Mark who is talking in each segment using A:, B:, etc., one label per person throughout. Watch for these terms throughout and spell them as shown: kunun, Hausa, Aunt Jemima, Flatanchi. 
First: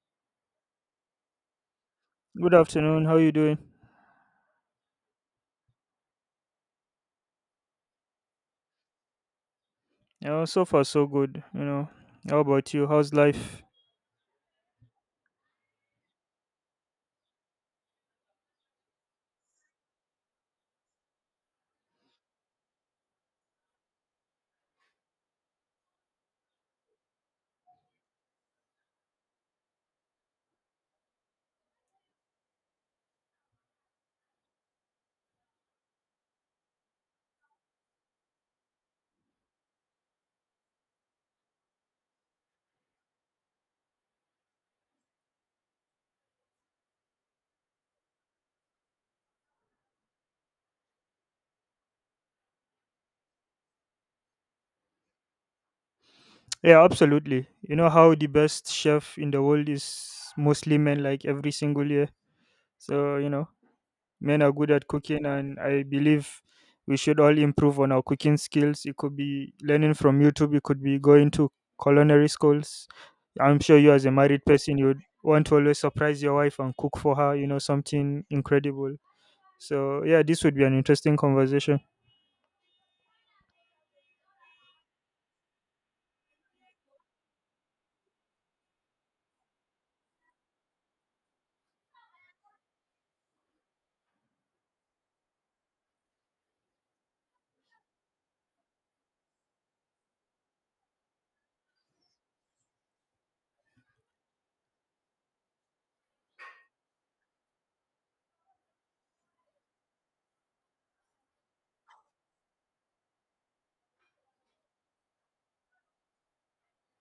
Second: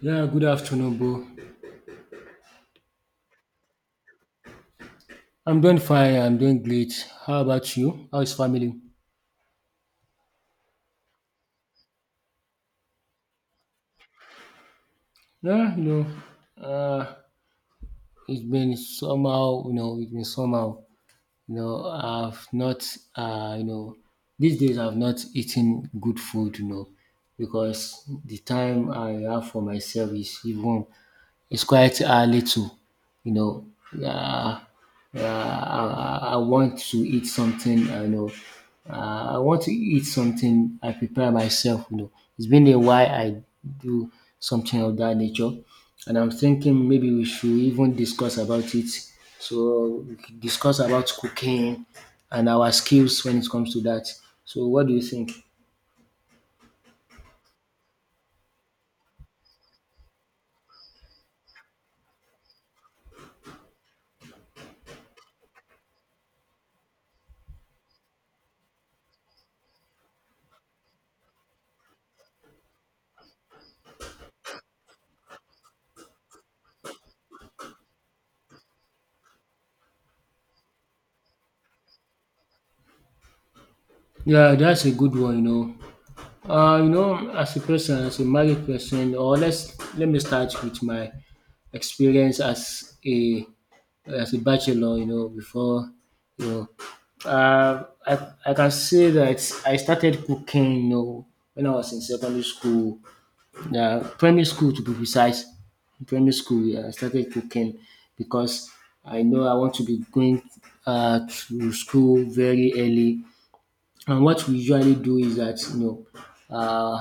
A: Yeah, good afternoon, bro.
B: Good afternoon. How you doing?
A: I'm doing fine. I'm doing great. How about you? How is family?
B: You know, so far so good. You know, how about you? How's life?
A: Yeah, it's been somehow, it's been somehow, I've not, uh, you know, these days I've not eaten good food, because the time I have for myself is even it's quite little, you know. Uh, I want to eat something, I want to eat something. I prepare myself, It's been a while I do something of that nature, and I'm thinking maybe we should even discuss about it. So we could discuss about cooking and our skills when it comes to that. So what do you think?
B: Yeah, absolutely. You know how the best chef in the world is mostly men, like every single year. So you know, men are good at cooking, and I believe we should all improve on our cooking skills. It could be learning from YouTube. It could be going to culinary schools. I'm sure you, as a married person, you'd want to always surprise your wife and cook for her. You know, something incredible. So yeah, this would be an interesting conversation.
A: Yeah, that's a good one, as a person, as a married person, or let me start with my experience as a bachelor. Before you I can say that I started cooking. You know, when I was in secondary school, primary school to be precise. Primary school, yeah, I started cooking because I know I want to be going to school very early. And what we usually do is that, you know, Uh,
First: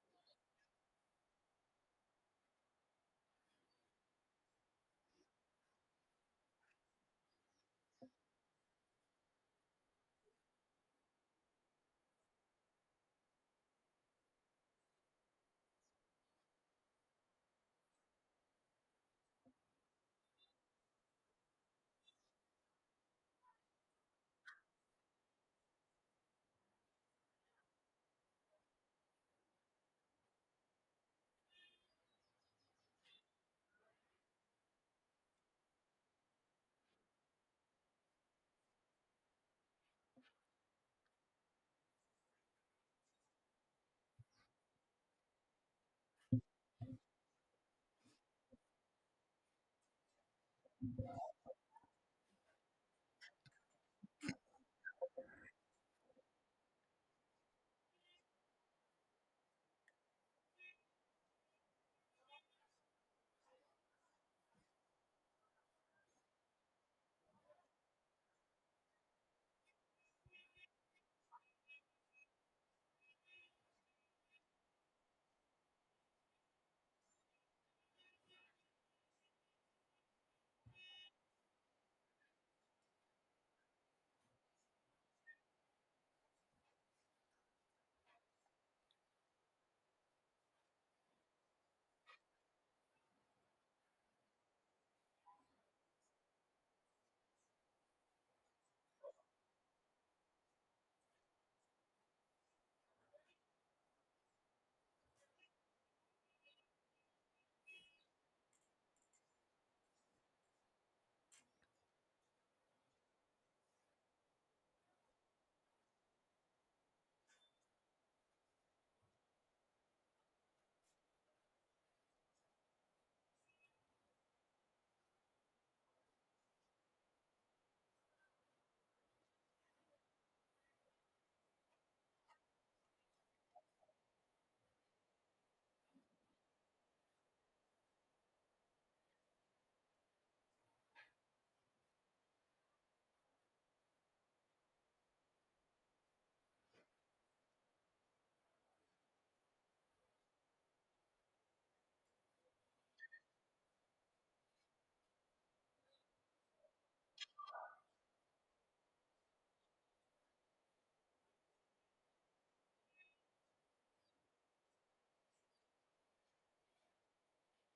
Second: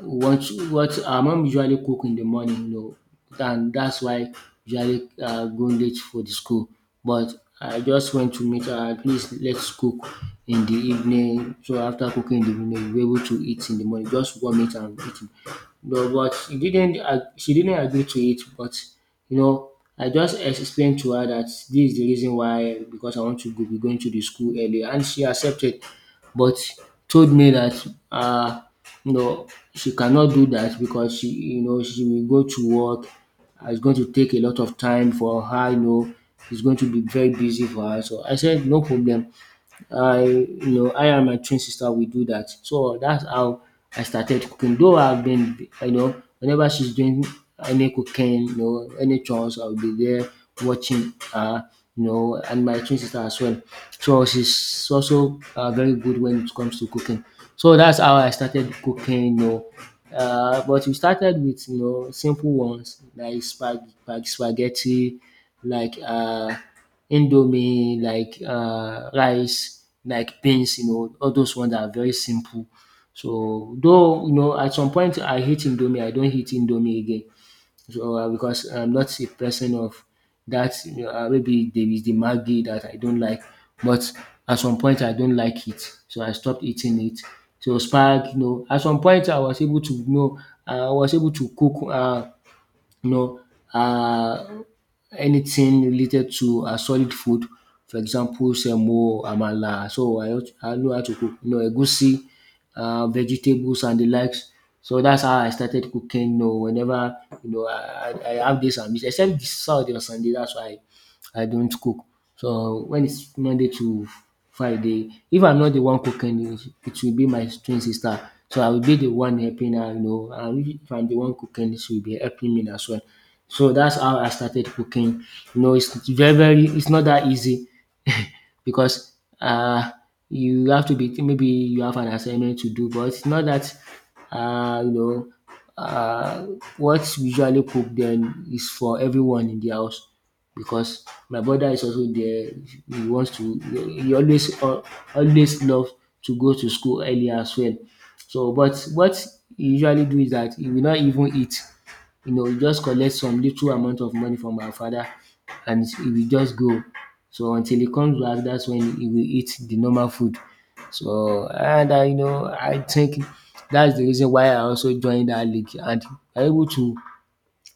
A: what our mom usually cook in the morning, you know, and that's why usually go late for the school. But I just want to meet her. At least let's cook in the evening. So after cooking in the evening, we're able to eat in the morning. Just warm it and eat it. No, but she didn't. She didn't agree to it. But you know, I just explained to her that this is the reason why, because I want to go, be going to the school early, and she accepted but told me that you know she cannot do that, because she, she will go to work, and it's going to take a lot of time for her, you know. It's going to be very busy for her, so I said no problem. I you know I and my twin sister, we do that. So that's how I started cooking. Though I've been, whenever she's doing any cooking, any chores, I'll be there watching her, and my twin sister as well. So she's also very good when it comes to cooking. So that's how I started cooking, but we started with, you know, simple ones like spaghetti, like indomie, like rice, like beans, you know, all those ones are very simple. So though, you know, at some point I hate indomie, I don't hate indomie again. So because I'm not a person of that, you know, maybe there is the Maggi that I don't like, but at some point I don't like it. So I stopped eating it. So spark, you know, at some point I was able to, you know, I was able to cook. You know, uh, anything related to solid food. For example, semo, amala. So I, I know how to cook. You know, egusi, vegetables and the likes. So that's how I started cooking. You know, whenever, you know, I have this and this, except this Saturday or Sunday. That's why I don't cook. So when it's Monday to Friday, if I'm not the one cooking, it will be my twin sister. So I will be the one helping her, you know. And if I'm the one cooking, she will be helping me as well. So that's how I started cooking. You know, it's very, very, it's not that easy because uh, you have to be, maybe you have an assignment to do, but it's not that, uh, you know, uh, what we usually cook then is for everyone in the house, because my brother is also there. He wants to. He always always love to go to school early as well. So, but what he usually do is that he will not even eat. You know, he just collect some little amount of money from my father, and he will just go. So until he comes back, that's when he will eat the normal food. So, and I, you know, I think that's the reason why I also joined that league, and I'm able to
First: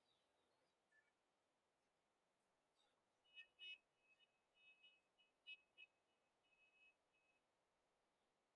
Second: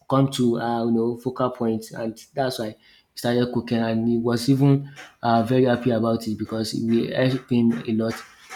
A: come to, you know, focal point, and that's why he started cooking, and he was even very happy about it because we helped him a lot,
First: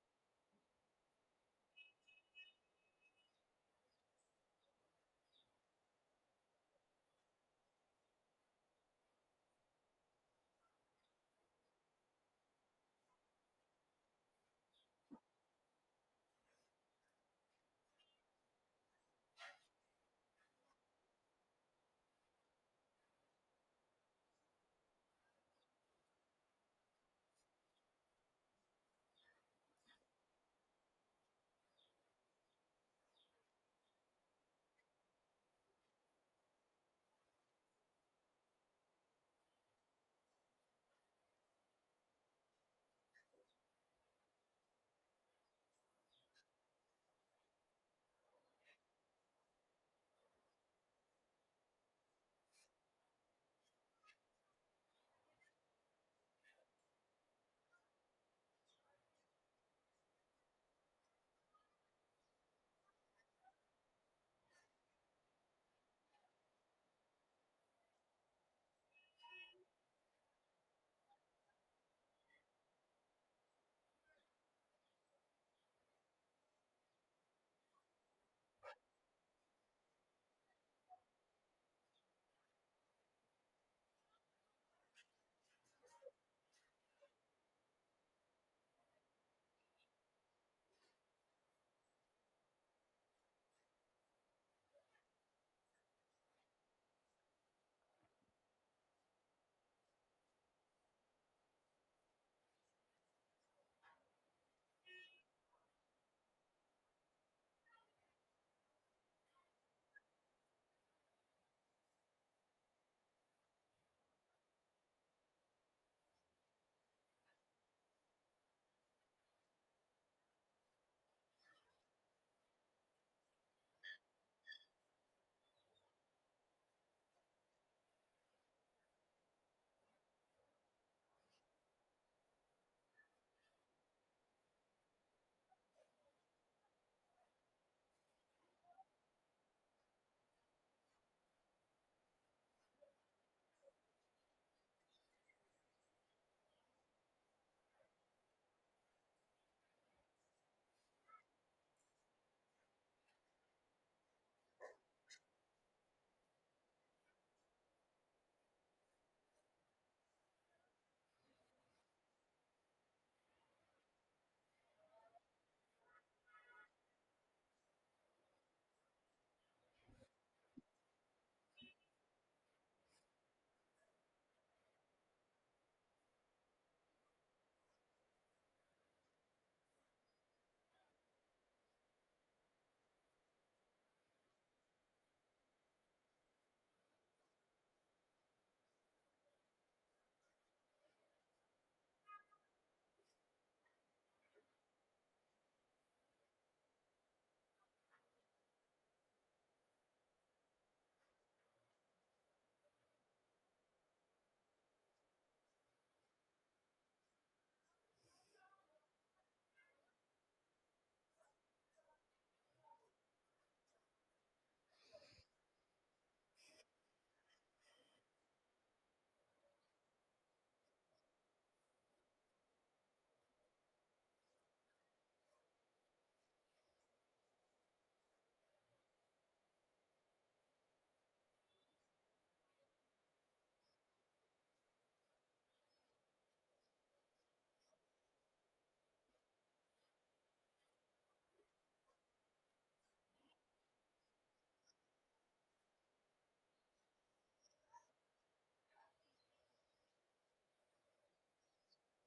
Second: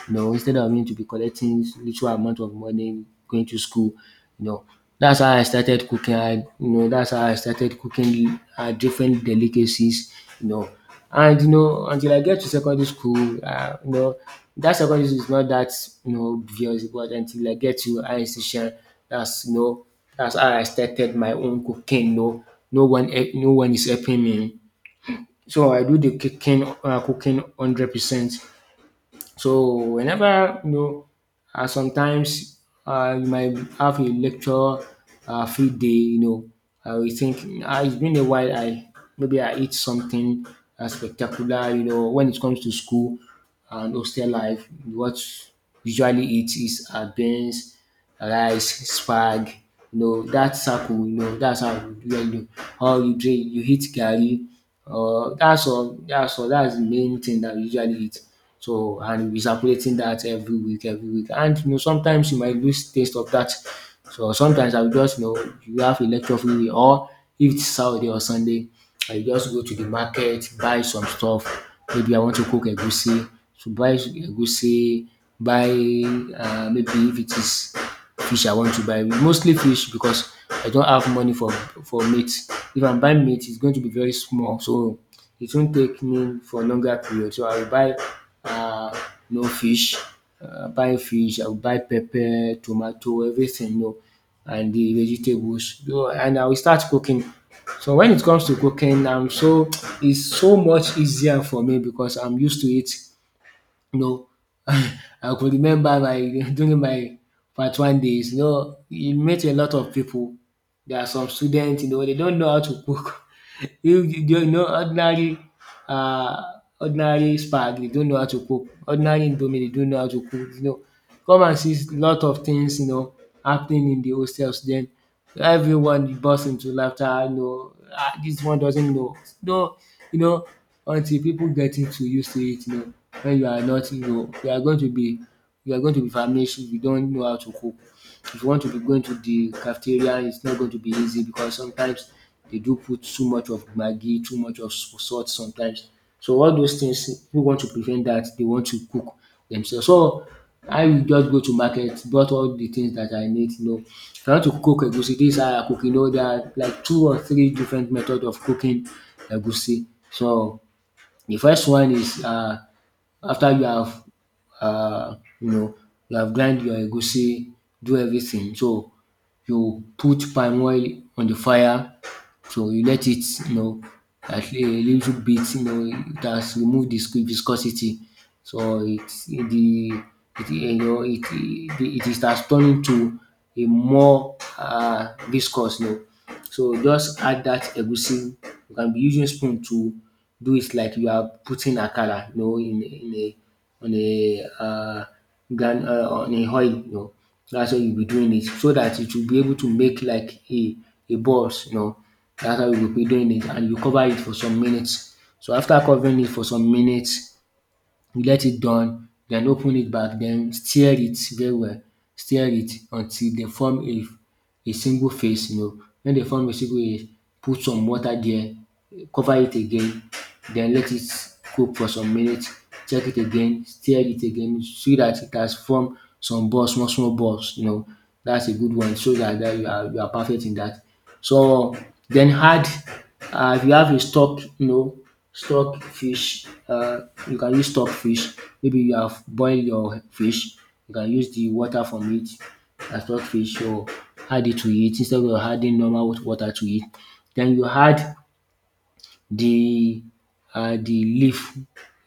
A: you know, instead of me to be collecting little amount of money going to school, you know. That's how I started cooking. I, you know, that's how I started cooking different delicacies, you know. And you know, until I get to secondary school, that secondary school is not that, you know, obvious, but until I get to high institution, that's, you know, that's how I started my own cooking. No, no one, no one is helping me. So I do the cooking, cooking 100%. So whenever, you know, sometimes you might have a lecture free day. You know, I will think, it's been a while. I, maybe I eat something spectacular. You know, when it comes to school and hostel life, what usually eat is beans, rice, spag, you know, dat circle, you know, dats how we usually do. It. Or you drink, you eat garri. That's all, dats all, that's the main thing that we usually eat. So, and we are circulating that every week every week, and you know, sometimes you might lose taste of that. So sometimes I will just, you know, you have a lecture free day, or if it's Saturday or Sunday, I just go to the market, buy some stuff. Maybe I want to cook egusi, so buy egusi, buy maybe if it is fish I want to buy. Mostly fish because I don't have money for meat. If I'm buying meat, it's going to be very small, so it won't take me for longer period. So I will buy um you fish, buy fish. I will buy pepper, tomato, everything, you know, and the vegetables. So, and I will start cooking. So when it comes to cooking, I'm so it's so much easier for me because I'm used to it, you know. I could remember my during my part one days, you know, you meet a lot of people. There are some students, you know, they don't know how to cook. You know, ordinary um spag, they don't know how to cook, ordinary indomie they don't know how to cook, you know. Come and see lot of things, you know, happening in the hostels. Then everyone bursts into laughter, you know. Dis one doesn't know. No, you know, until people getting to used to it, you know, when you are not, you are going to be, you are going to be famished if you don't know how to cook. If you want to be going to the cafeteria, it's not going to be easy, because sometimes they do put too much of maggi, too much of salt sometimes. So all those things, who want to prevent that, they want to cook themselves. So I will just go to market, bought all the things that I need, you know. If I want to cook egusi, this is how I cook, you know, there are like two or three different methods of cooking egusi. So the first one is. After you have, uh, you know you have grind your egusi, do everything, so you put palm oil on the fire, so you let it, you know, at a little bit, you know, it has removed the viscosity. So it's the it, you know, it is has turned into a more viscous, you know. So just add that egusi, you can be using spoon to do it like you are putting akara, you know, in a on a ground on a oil, you know. Dats how you'll be doing it so that it will be able to make like a balls, you know. Dats how you will be doing it, and you cover it for some minutes. So after covering it for some minutes, you let it done, then open it back. Then stir it very well, stir it until they form a single face. You know. When they form a single face, put some water there, cover it again. Then let it cook for some minutes, check it again, stir it again so that it has formed some balls, small small balls, you know. That's a good one, so that you are perfect in that. So then add if you have a stock, you know, stockfish. You can use stockfish. Maybe you have boiled your fish, you can use the water from it as stockfish, or add it to it instead of adding normal water to it. Then you add the the leaf,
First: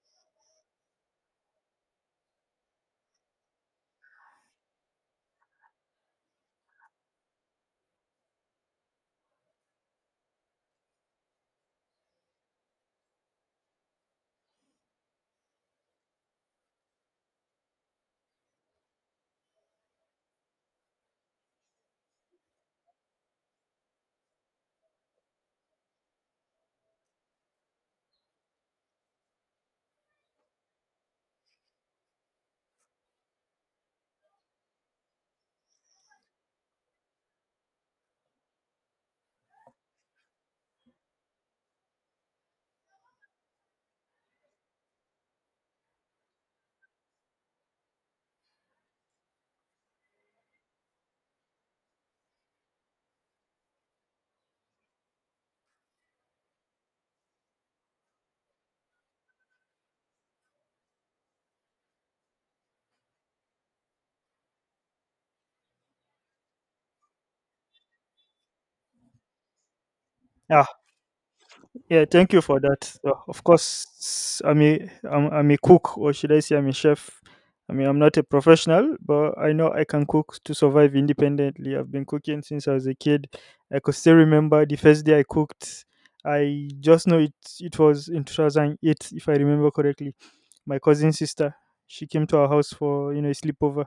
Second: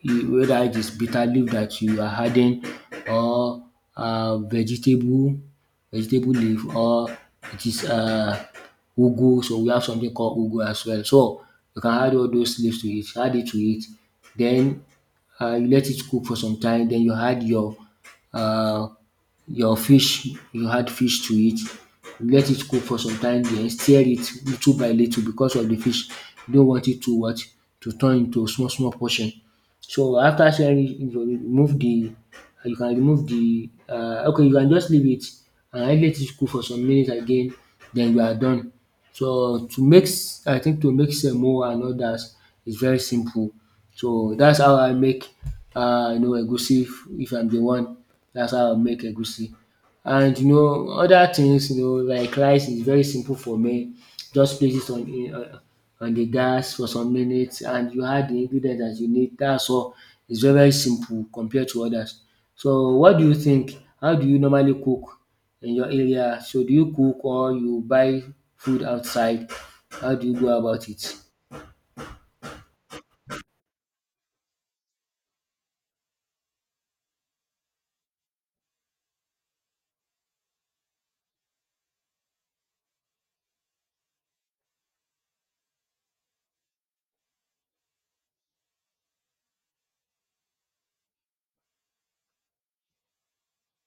A: whether it is bitter leaf that you are adding, or vegetable, leaf, or it is ugu. So we have something called ugu as well. So you can add all those leaves to it, add it to it. Then you let it cook for some time, then you add uh, your fish, you had fish to eat. You let it cook for some time, then stir it little by little because of the fish. You don't want it to what, to turn into small small portion. So after stirring it, you remove the, you can remove the okay, you can just leave it and let it cook for some minutes again. Then you are done. So to mix, I think to mix semo and others is very simple. So that's how I make you know, egusi, if I'm the one. That's how I make egusi. And you know, other things, you know, like rice is very simple for me. Just place it on the gas for some minutes, and you add the ingredients that you need. That's all. It's very very simple compared to others. So, what do you think? How do you normally cook in your area? So, do you cook or you buy food outside? How do you go about it?
B: Yeah, thank you for that. Of course, I'm a cook, or should I say, I'm a chef. I mean, I'm not a professional, but I know I can cook to survive independently. I've been cooking since I was a kid. I could still remember the first day I cooked. I just know it. It was in 2008, if I remember correctly. My cousin sister, she came to our house for a sleepover.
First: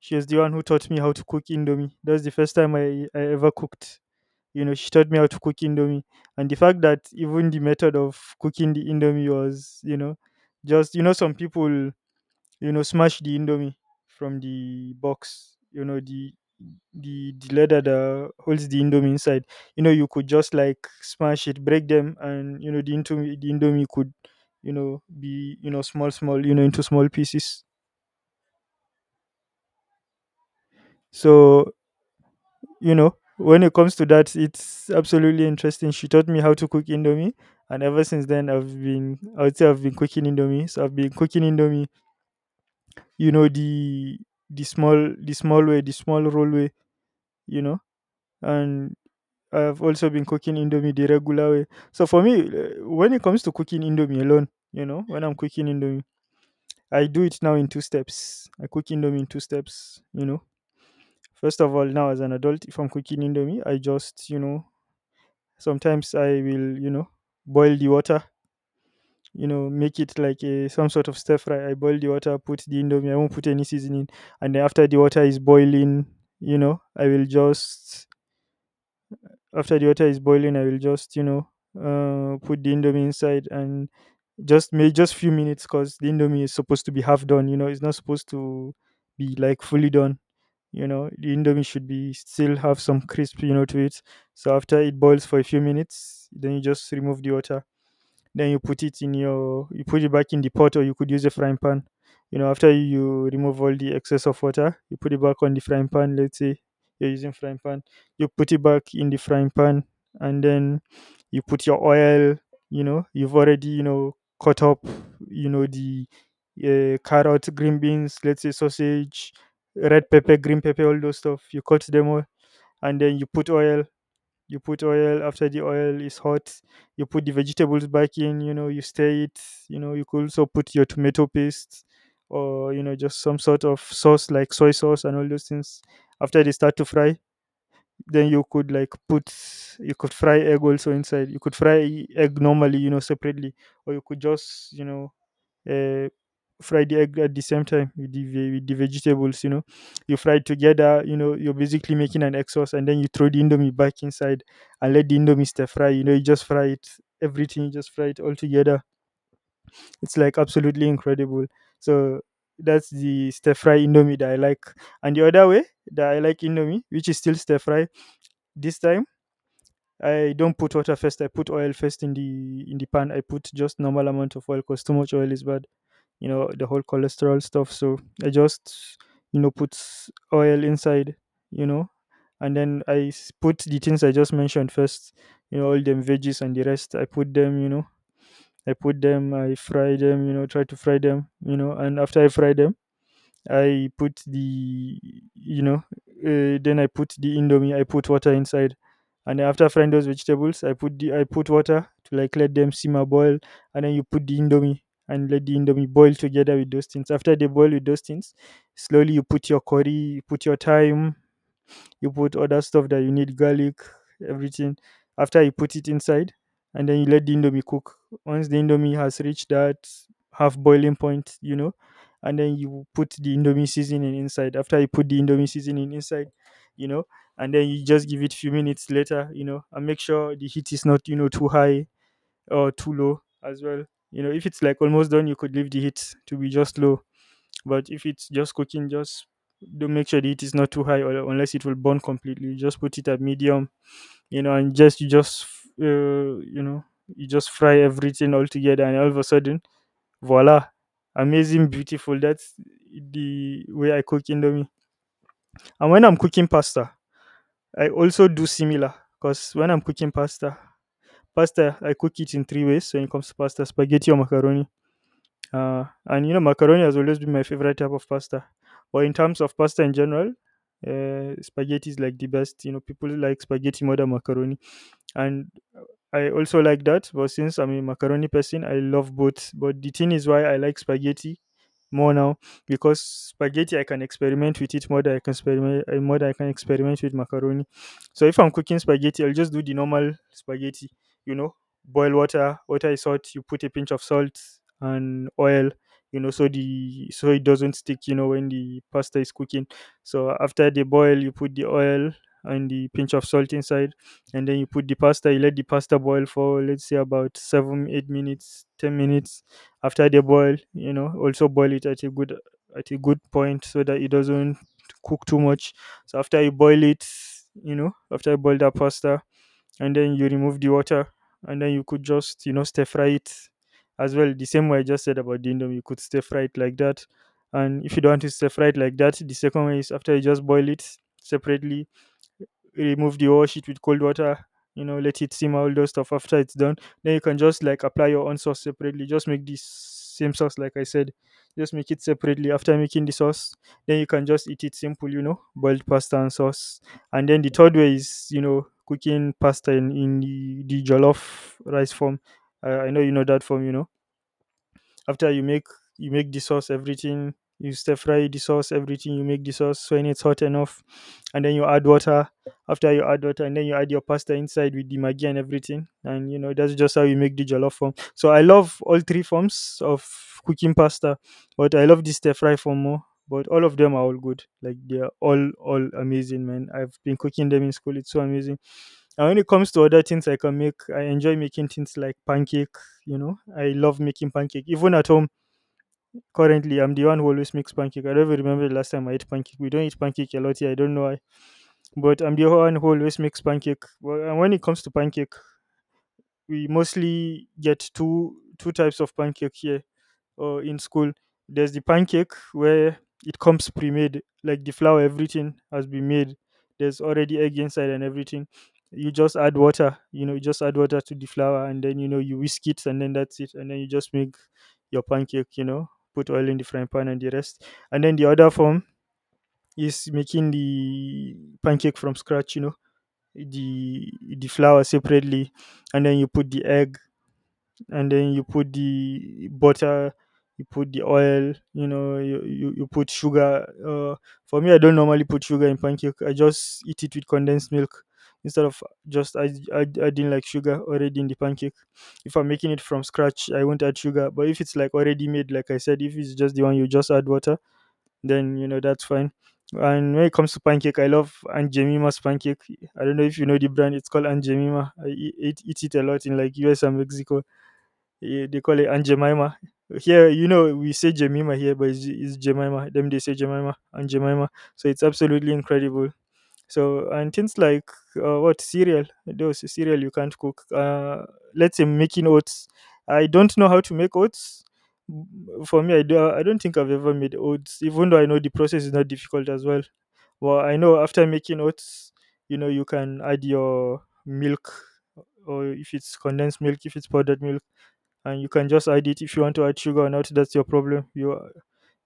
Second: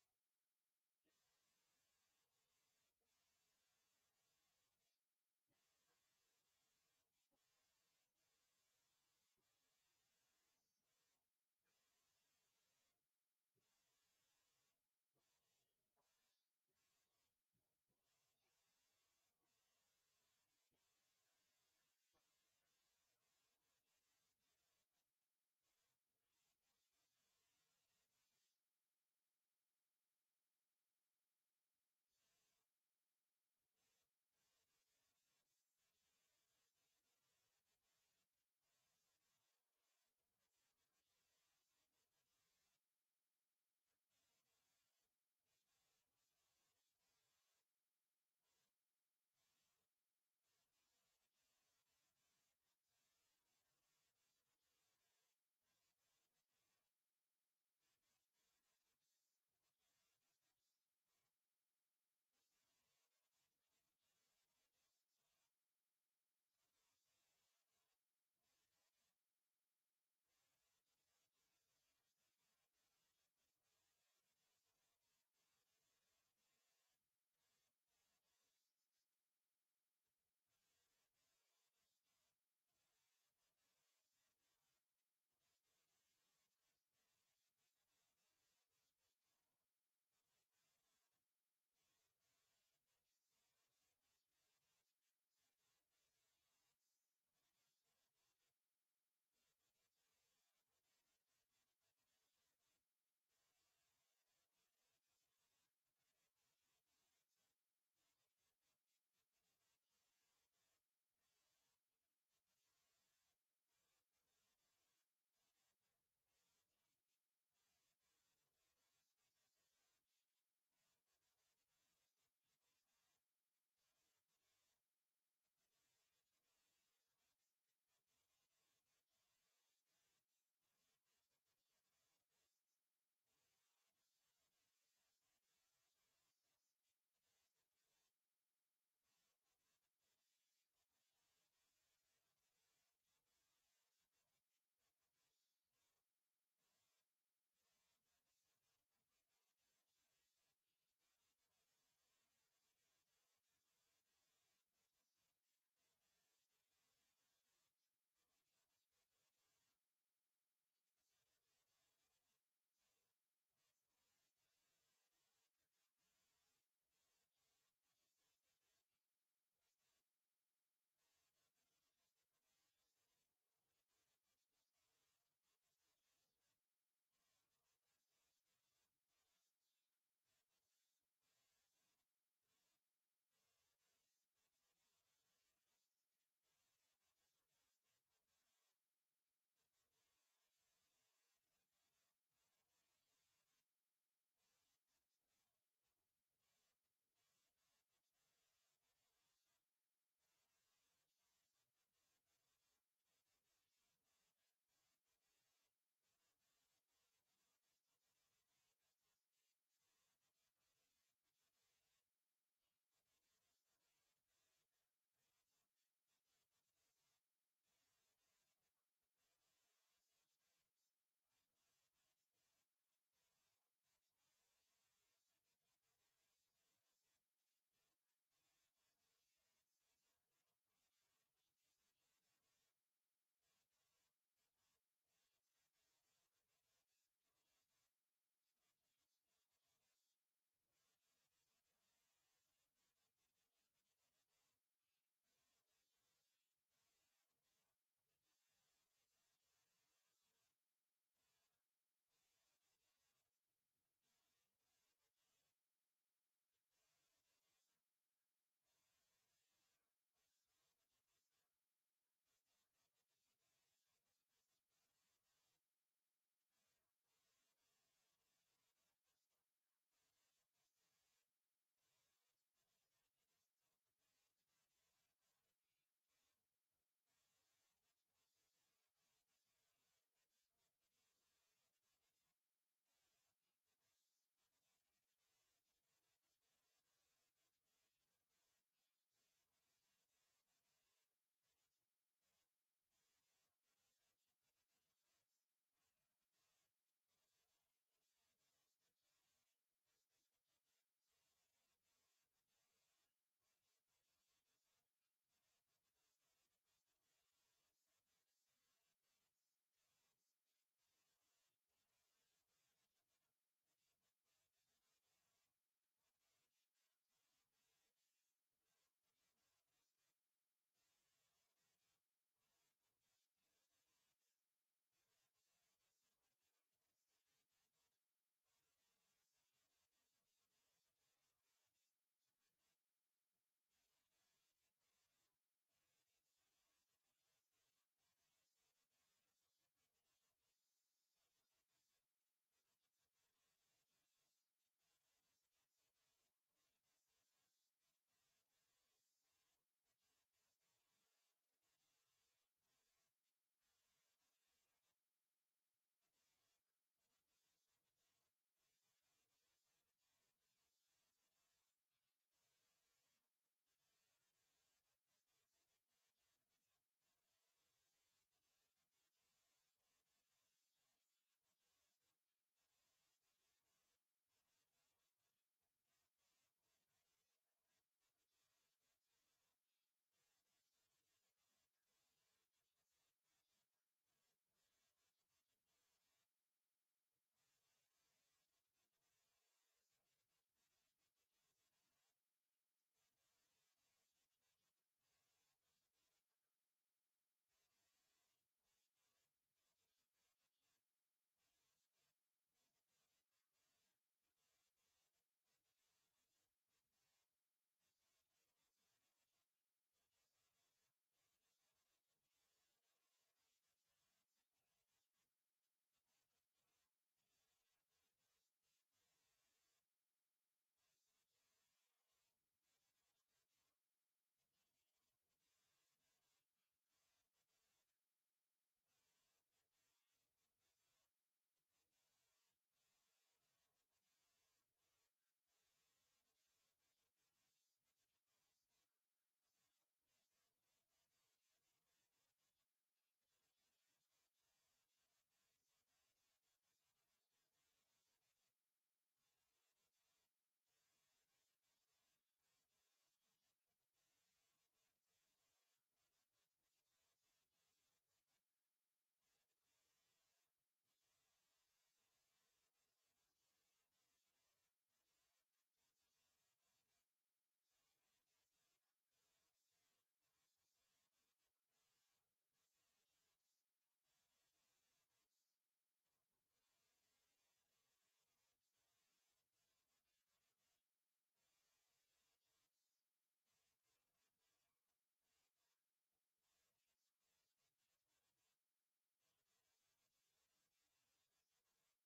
B: She was the one who taught me how to cook indomie. That was the first time I ever cooked. You know, she taught me how to cook indomie, and the fact that even the method of cooking the indomie was, you know, just, you know, some people, you know, smash the indomie from the box, you know, the the leather that holds the indomie inside. You know, you could just like smash it, break them, and you know, the indomie could, you know, be, you know, small small, you know, into small pieces. So you know, when it comes to that, it's absolutely interesting. She taught me how to cook indomie, and ever since then, I would say I've been cooking indomie. So I've been cooking indomie, you know, the small, the small way, the small roll way, you know. And I've also been cooking indomie the regular way. So for me, when it comes to cooking indomie alone, you know, when I'm cooking indomie, I do it now in two steps. I cook indomie in two steps, you know. First of all, now as an adult, if I'm cooking indomie, I just, you know, sometimes I will, you know, boil the water, you know, make it like some sort of stir fry. I boil the water, put the indomie, I won't put any seasoning. And then after the water is boiling, you know, after the water is boiling, I will just, you know, put the indomie inside and just may just few minutes, because the indomie is supposed to be half done, you know, it's not supposed to be like fully done. You know, the indomie should be still have some crisp, you know, to it. So after it boils for a few minutes, then you just remove the water, then you put it in your, you put it back in the pot, or you could use a frying pan, you know. After you remove all the excess of water, you put it back on the frying pan, let's say you're using frying pan, you put it back in the frying pan, and then you put your oil. You know, you've already, you know, cut up, you know, the carrot, green beans, let's say sausage, red pepper, green pepper, all those stuff. You cut them all, and then you put oil. You put oil. After the oil is hot, you put the vegetables back in, you know, you stir it. You know, you could also put your tomato paste, or you know, just some sort of sauce like soy sauce and all those things. After they start to fry, then you could like put, you could fry egg also inside. You could fry egg normally, you know, separately, or you could just, you know, uh, fry the egg at the same time with the, with the vegetables, you know. You fry it together, you know, you're basically making an egg sauce, and then you throw the indomie back inside and let the indomie stir fry. You know, you just fry it, everything, you just fry it all together. It's like absolutely incredible. So that's the stir fry indomie that I like. And the other way that I like indomie, which is still stir fry, this time I don't put water first. I put oil first in the pan. I put just normal amount of oil, because too much oil is bad, you know, the whole cholesterol stuff. So I just, you know, put oil inside, you know, and then put the things I just mentioned first. You know, all them veggies and the rest, I put them, you know, I put them, I fry them, you know, try to fry them, you know. And after I fry them, I put the, you know, then I put the indomie. I put water inside, and after frying those vegetables, I put water to like let them simmer boil, and then you put the indomie and let the indomie boil together with those things. After they boil with those things, slowly you put your curry, you put your thyme, you put other stuff that you need, garlic, everything. After you put it inside, and then you let the indomie cook. Once the indomie has reached that half boiling point, you know, and then you put the indomie seasoning inside. After you put the indomie seasoning inside, you know, and then you just give it few minutes later, you know, and make sure the heat is not, you know, too high or too low as well. You know, if it's like almost done, you could leave the heat to be just low. But if it's just cooking, just, don't make sure the heat is not too high, or unless it will burn completely. Just put it at medium, you know, and just you just, you know, you just fry everything all together, and all of a sudden, voila, amazing, beautiful. That's the way I cook indomie. And when I'm cooking pasta, I also do similar, because when I'm cooking pasta, pasta I cook it in three ways. When it comes to pasta, spaghetti or macaroni. And you know, macaroni has always been my favorite type of pasta. But in terms of pasta in general, spaghetti is like the best. You know, people like spaghetti more than macaroni. And I also like that, but since I'm a macaroni person, I love both. But the thing is why I like spaghetti more now, because spaghetti I can experiment with it more than I can experiment, more than I can experiment with macaroni. So if I'm cooking spaghetti, I'll just do the normal spaghetti. You know, boil water, water is hot. You put a pinch of salt and oil. You know, so the, so it doesn't stick. You know, when the pasta is cooking. So after they boil, you put the oil and the pinch of salt inside, and then you put the pasta. You let the pasta boil for let's say about 7 8 minutes, 10 minutes. After they boil, you know, also boil it at a good, at a good point so that it doesn't cook too much. So after you boil it, you know, after you boil that pasta, and then you remove the water, and then you could just, you know, stir fry it as well, the same way I just said about the indomie. You could stir fry it like that. And if you don't want to stir fry it like that, the second way is after you just boil it separately, remove the whole shit with cold water, you know, let it simmer, all those stuff. After it's done, then you can just like apply your own sauce separately. Just make the same sauce, like I said. Just make it separately. After making the sauce, then you can just eat it simple, you know, boiled pasta and sauce. And then the third way is, you know, cooking pasta in, the jollof rice form. I know you know that form, you know, after you make, you make the sauce, everything. You stir fry the sauce, everything. You make the sauce, so when it's hot enough and then you add water. After you add water, and then you add your pasta inside with the maggi and everything. And you know that's just how you make the jollof form. So I love all three forms of cooking pasta, but I love the stir fry form more. But all of them are all good, like they're all amazing, man. I've been cooking them in school. It's so amazing. And when it comes to other things I can make, I enjoy making things like pancake. You know, I love making pancake even at home. Currently, I'm the one who always makes pancake. I don't even remember the last time I ate pancake. We don't eat pancake a lot here. I don't know why, but I'm the one who always makes pancake. Well, and when it comes to pancake, we mostly get two types of pancake here or in school. There's the pancake where it comes pre-made, like the flour, everything has been made. There's already egg inside and everything. You just add water, you know, you just add water to the flour, and then you know, you whisk it and then that's it. And then you just make your pancake, you know, put oil in the frying pan and the rest. And then the other form is making the pancake from scratch, you know, the flour separately, and then you put the egg, and then you put the butter, you put the oil, you know, you put sugar. For me, I don't normally put sugar in pancake. I just eat it with condensed milk instead of just adding like sugar already in the pancake. If I'm making it from scratch, I won't add sugar. But if it's like already made, like I said, if it's just the one you just add water, then you know that's fine. And when it comes to pancake, I love Aunt Jemima's pancake. I don't know if you know the brand. It's called Aunt Jemima. I eat it a lot in like US and Mexico. Yeah, they call it Aunt Jemima. Here, you know, we say Jemima here, but it's Jemima. Them they say Jemima, Aunt Jemima. So it's absolutely incredible. So and things like, what cereal? Those cereal you can't cook. Let's say making oats. I don't know how to make oats. For me, I do. I don't think I've ever made oats, even though I know the process is not difficult as well. Well, I know after making oats, you know, you can add your milk, or if it's condensed milk, if it's powdered milk, and you can just add it. If you want to add sugar or not, that's your problem. you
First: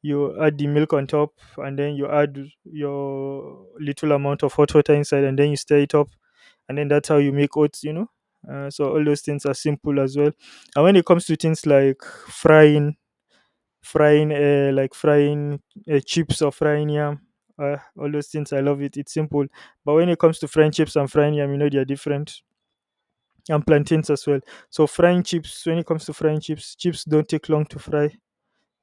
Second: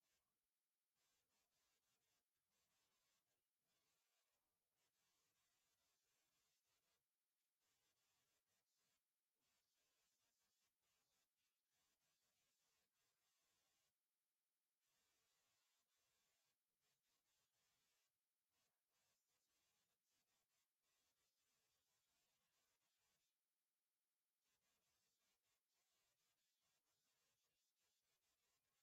B: you add the milk on top and then you add your little amount of hot water inside and then you stir it up, and then that's how you make oats, you know. So all those things are simple as well. And when it comes to things like frying, frying chips or frying yam, all those things, I love it, it's simple. But when it comes to frying chips and frying yam, you know they are different, and plantains as well. So frying chips, when it comes to frying chips, chips don't take long to fry.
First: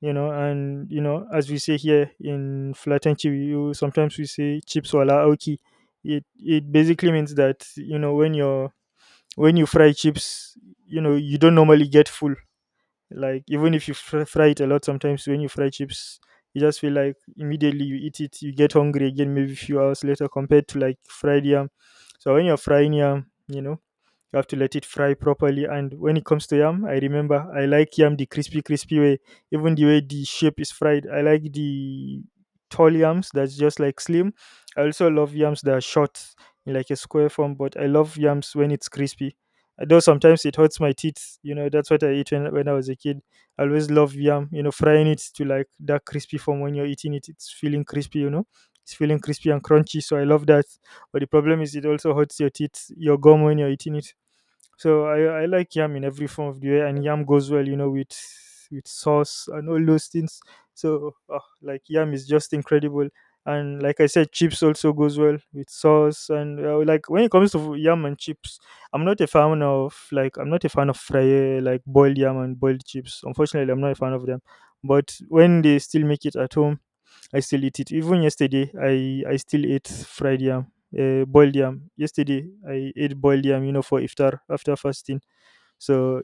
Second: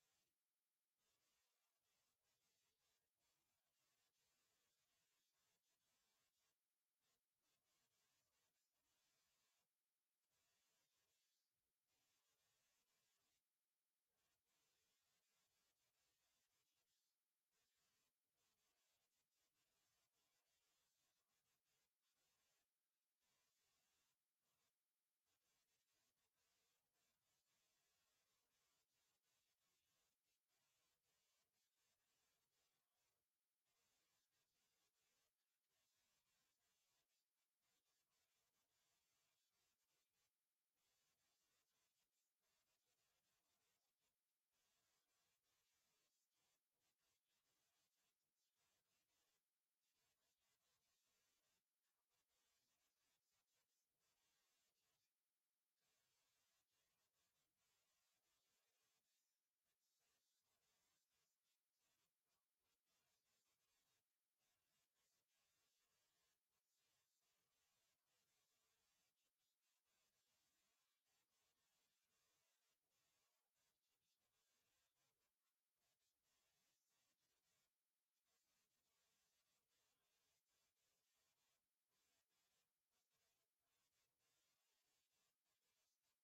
B: You know, and you know, as we say here in Flatanchi, you sometimes we say chips wala aoki. It basically means that you know when you're, when you fry chips, you know you don't normally get full. Like even if you fry it a lot, sometimes when you fry chips, you just feel like immediately you eat it, you get hungry again maybe a few hours later compared to like fried yam. So when you're frying yam, you know you have to let it fry properly. And when it comes to yam, I remember I like yam the crispy, crispy way. Even the way the shape is fried, I like the tall yams that's just like slim. I also love yams that are short, in like a square form. But I love yams when it's crispy. Though sometimes it hurts my teeth, you know. That's what I ate when I was a kid. I always love yam, you know, frying it to like that crispy form. When you're eating it, it's feeling crispy, you know. It's feeling crispy and crunchy, so I love that. But the problem is, it also hurts your teeth, your gum when you're eating it. So I like yam in every form of the way, and yam goes well, you know, with sauce and all those things. So ah, like yam is just incredible, and like I said, chips also goes well with sauce. And like when it comes to yam and chips, I'm not a fan of like, I'm not a fan of fry, like boiled yam and boiled chips. Unfortunately, I'm not a fan of them. But when they still make it at home, I still eat it. Even yesterday, I still ate fried yam, boiled yam. Yesterday, I ate boiled yam, you know, for iftar after fasting. So,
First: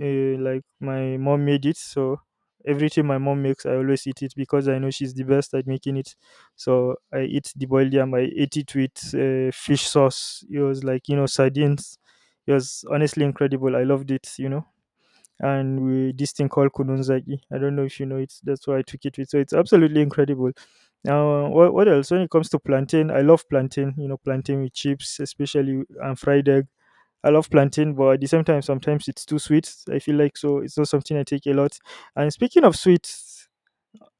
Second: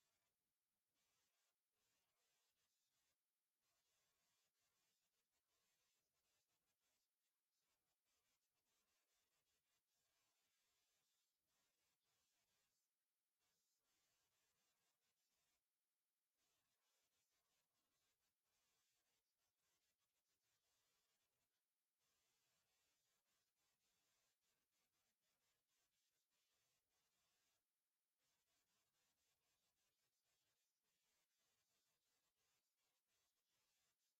B: like my mom made it. So everything my mom makes, I always eat it because I know she's the best at making it. So I eat the boiled yam. I ate it with fish sauce. It was like, you know, sardines. It was honestly incredible. I loved it. You know, and we this thing called kunun, I don't know if you know it. That's why I took it with. So it's absolutely incredible. Now, what else? When it comes to plantain, I love plantain. You know, plantain with chips, especially, and fried egg. I love plantain, but at the same time, sometimes it's too sweet, I feel like, so it's not something I take a lot. And speaking of sweets,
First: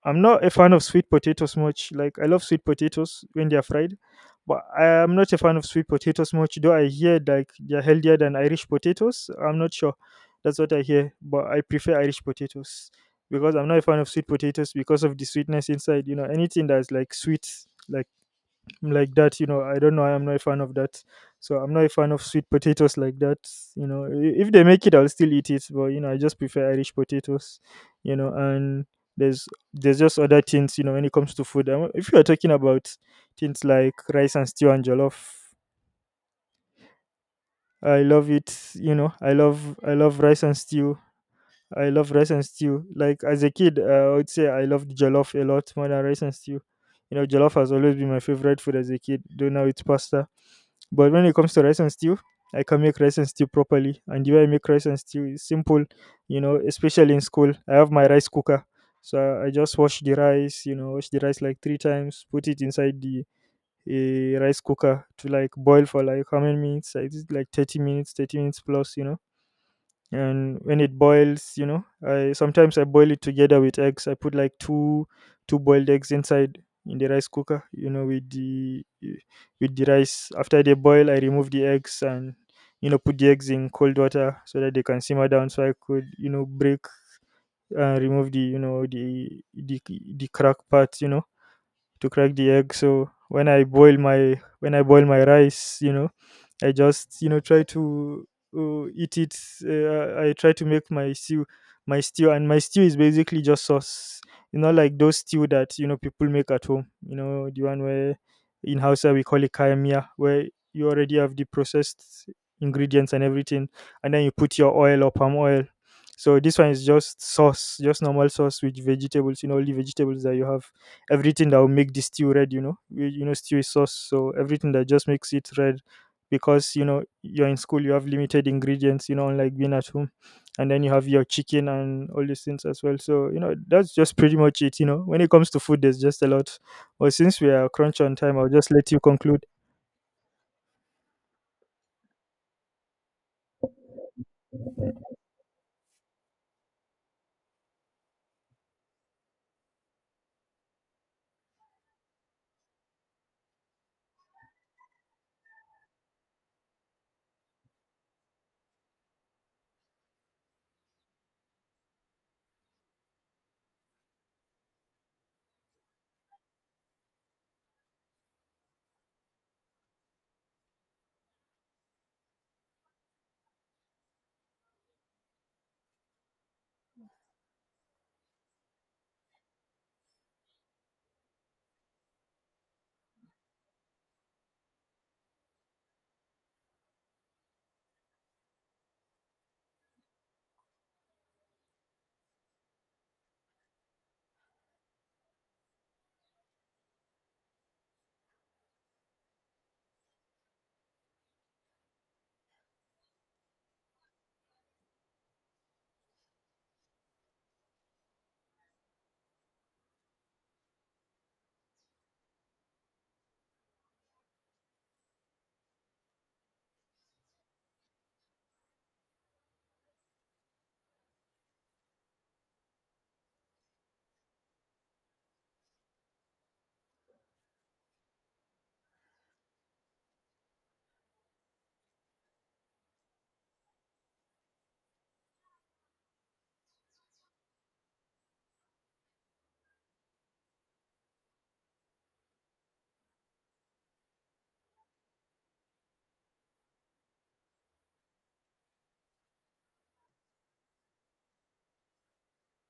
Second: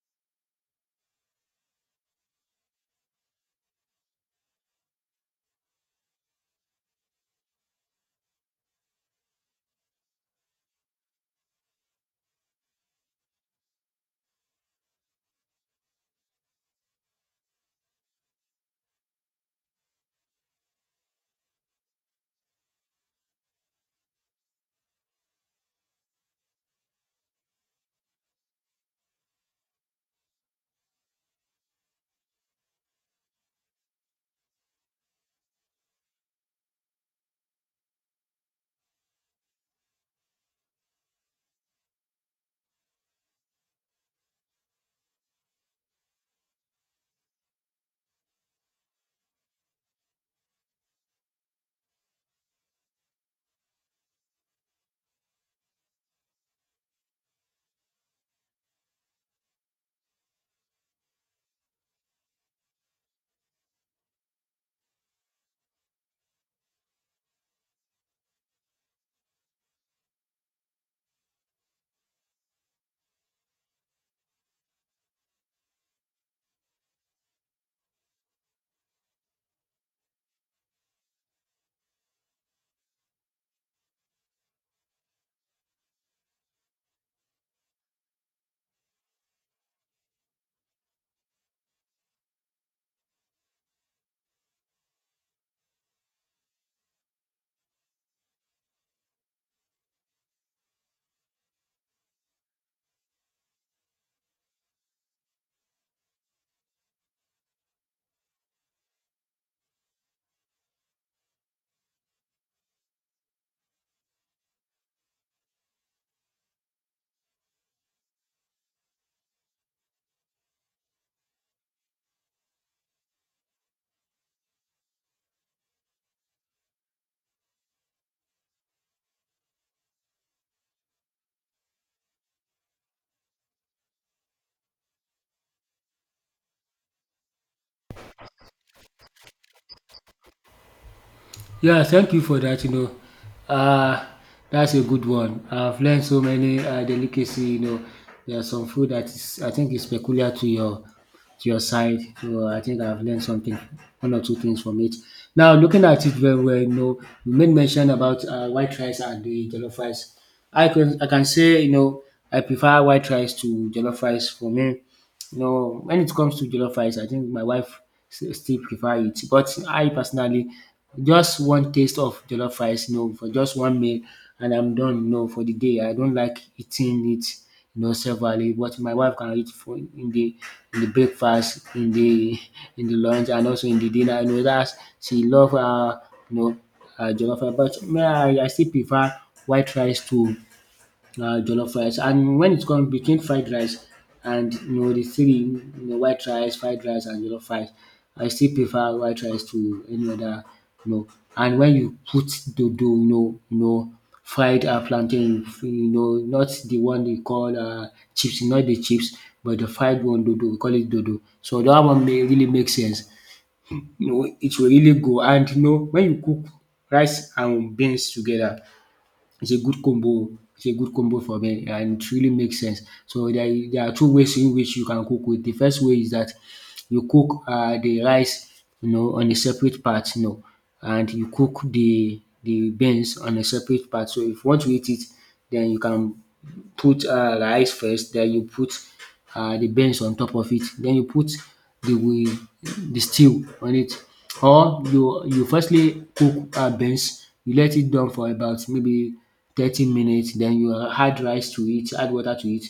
B: I'm not a fan of sweet potatoes much. Like I love sweet potatoes when they are fried, but I am not a fan of sweet potatoes much. Though I hear like they're healthier than Irish potatoes. I'm not sure. That's what I hear, but I prefer Irish potatoes because I'm not a fan of sweet potatoes because of the sweetness inside. You know, anything that's like sweet, like that, you know, I don't know, I'm not a fan of that. So I'm not a fan of sweet potatoes like that. You know, if they make it, I'll still eat it, but you know, I just prefer Irish potatoes. You know, and there's there's just other things, you know. When it comes to food, and if you are talking about things like rice and stew and jollof, I love it. You know, I love, I love rice and stew. I love rice and stew. Like as a kid, I would say I loved jollof a lot more than rice and stew. You know, jollof has always been my favorite food as a kid, though now it's pasta. But when it comes to rice and stew, I can make rice and stew properly. And the way I make rice and stew is simple, you know, especially in school. I have my rice cooker. So I just wash the rice, you know, wash the rice like 3 times, put it inside the rice cooker to like boil for like how many minutes? I think like 30 minutes, 30 minutes plus, you know. And when it boils, you know, I sometimes I boil it together with eggs. I put like two boiled eggs inside in the rice cooker, you know, with the rice. After they boil, I remove the eggs, and you know, put the eggs in cold water so that they can simmer down, so I could, you know, break and remove the, you know, the crack part, you know, to crack the egg. So when I boil my rice, you know, I just, you know, try to eat it. I try to make my stew, and my stew is basically just sauce. You know, like those stew that you know people make at home. You know, the one where in Hausa we call it kayamiya, where you already have the processed ingredients and everything, and then you put your oil or palm oil. So this one is just sauce, just normal sauce with vegetables, you know, only vegetables that you have, everything that will make the stew red. You know, you know stew is sauce, so everything that just makes it red, because you know you're in school, you have limited ingredients, you know, unlike being at home. And then you have your chicken and all these things as well. So you know, that's just pretty much it. You know, when it comes to food, there's just a lot. But since we are crunch on time, I'll just let you conclude.
A: Yeah, thank you for that. You know, uh, that's a good one. I've learned so many delicacy. You know, there are some food that is, I think is peculiar to your side. So I think I've learned something, one or two things from it. Now, looking at it very well, you know, you made mention about white rice and the jollof rice. I can say, you know, I prefer white rice to jollof rice for me. No, when it comes to jollof rice, I think my wife still prefer it. But I personally, just one taste of jollof rice, no, for just one meal, and I'm done. No, for the day. I don't like eating it, you know, severally. But my wife can eat for in the, in the breakfast, in the, in the lunch, and also in the dinner. You know that she love, you know, jollof rice. But me, I still prefer white rice to jollof rice. And when it's comes between fried rice and, you know, the three, you know, white rice, fried rice, and jollof rice, I still prefer white rice to any other, you know. And when you put dodo, you know, fried plantain, you know, not the one they call chips, not the chips, but the fried one dodo, we call it dodo. So that one may really make sense. You know, it will really go. And you know, when you cook rice and beans together, it's a good combo. It's a good combo for me and it really makes sense. So there are two ways in which you can cook with. The first way is that you cook the rice, you know, on a separate part, you know, and you cook the beans on a separate part. So if you want to eat it, then you can put rice first. Then you put de beans on top of it. Then you put de the stew on it. Or you firstly cook beans, you let it done for about maybe 30 minutes. Then you add rice to it, add water to it.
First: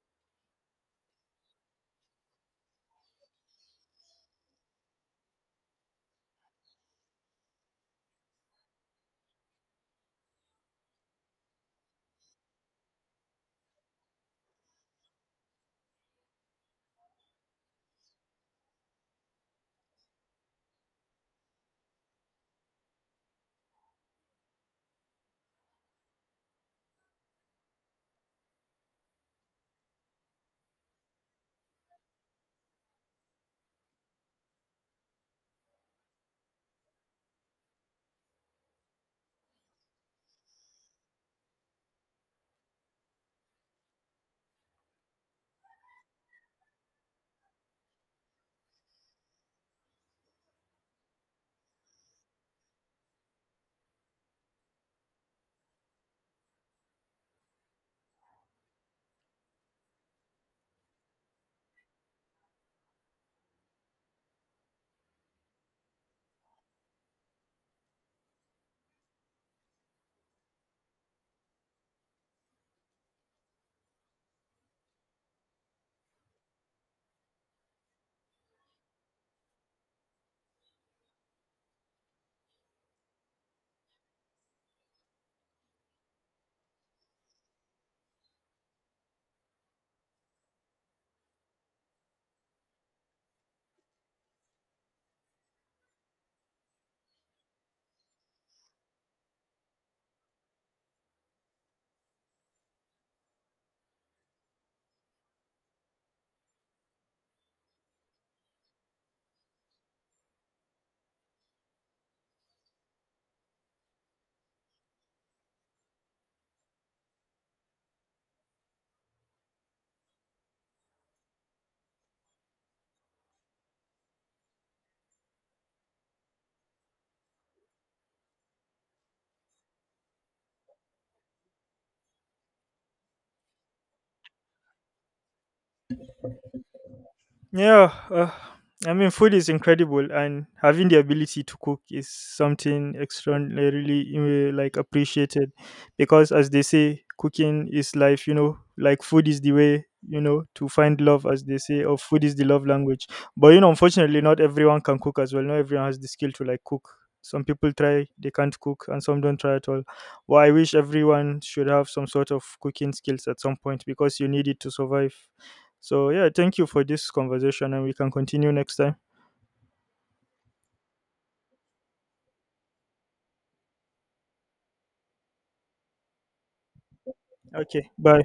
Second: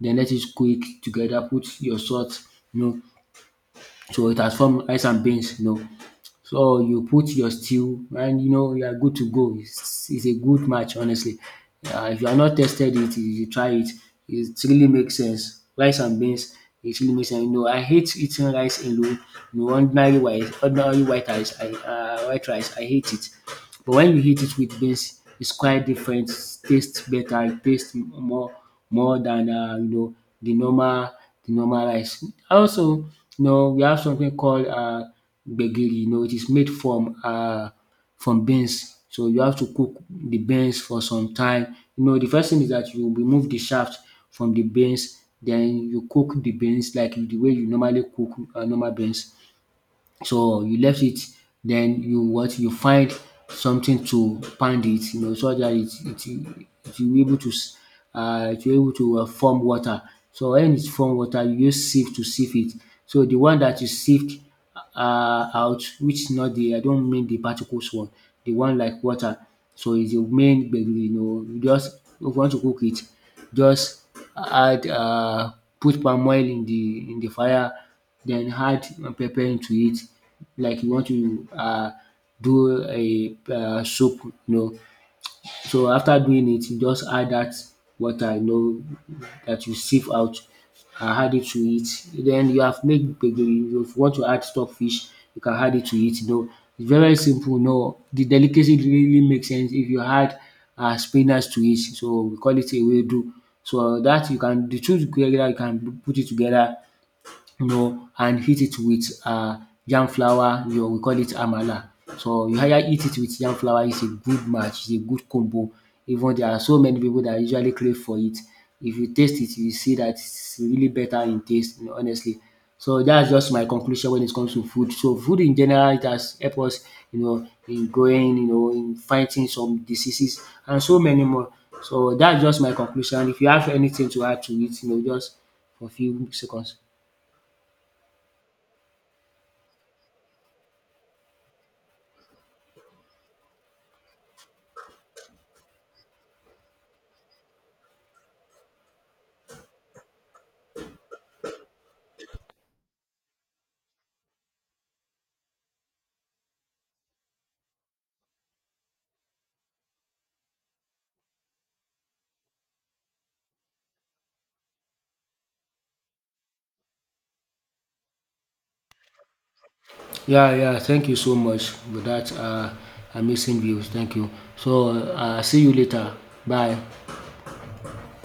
A: Then let it cook together, put your salt, you know, so it has formed rice and beans, you know. So you put your stew and you know you are good to go. It's a good match, honestly. If you are not tested it, you should try it. It really makes sense. Rice and beans, it really makes sense. You know, I hate eating rice alone. You know, ordinary white rice, I hate it. But when you eat it with beans, it's quite different. Tastes better. It taste more than you know the normal, the normal rice. Also, you know, we have something called gbegiri, you know, it is made from beans. So you have to cook the beans for some time. You know, the first thing is that you remove the shaft from the beans, then you cook the beans like the way you normally cook normal beans. So you left it, then you what, you find something to pound it, you know, so that it it will be able to it will be able to form water. So when it's form water, you use sieve to sieve it. So the one that you sieved out, which is not the, I don't mean the particles one, the one like water. So it's the main gbegiri, you know, you just, if you want to cook it, just add put palm oil in the, in the fire, then add pepper into it, like you want to do a soup, you know. So after doing it, you just add that water, you know, that you sieve out and add it to it. Then you have made gbegiri. If you want to add stock fish, you can add it to it, you know. It's very simple, you know. The delicacy really makes sense if you add spinach to it, so we call it a ewedu. So that you can, the two together you can put it together, you know, and eat it with yam flour, you know, we call it amala. So you either eat it with yam flour, it's a good match, it's a good combo. Even there are so many people that usually crave for it. If you taste it, you see that it's really better in taste, you know, honestly. So that's just my conclusion when it comes to food. So food in general, it has helped us, you know, in growing, you know, in fighting some diseases and so many more. So that's just my conclusion. If you have anything to add to it, you know, just for a few seconds.
B: Yeah, I mean, food is incredible, and having the ability to cook is something extraordinarily like appreciated, because as they say, cooking is life. You know, like food is the way, you know, to find love, as they say, or food is the love language. But you know, unfortunately, not everyone can cook as well. Not everyone has the skill to like cook. Some people try, they can't cook, and some don't try at all. Well, I wish everyone should have some sort of cooking skills at some point because you need it to survive. So yeah, thank you for this conversation and we can continue next time.
A: Yeah, yeah. Thank you so much for that amazing views. Thank you. So, see you later. Bye.
B: Okay, bye.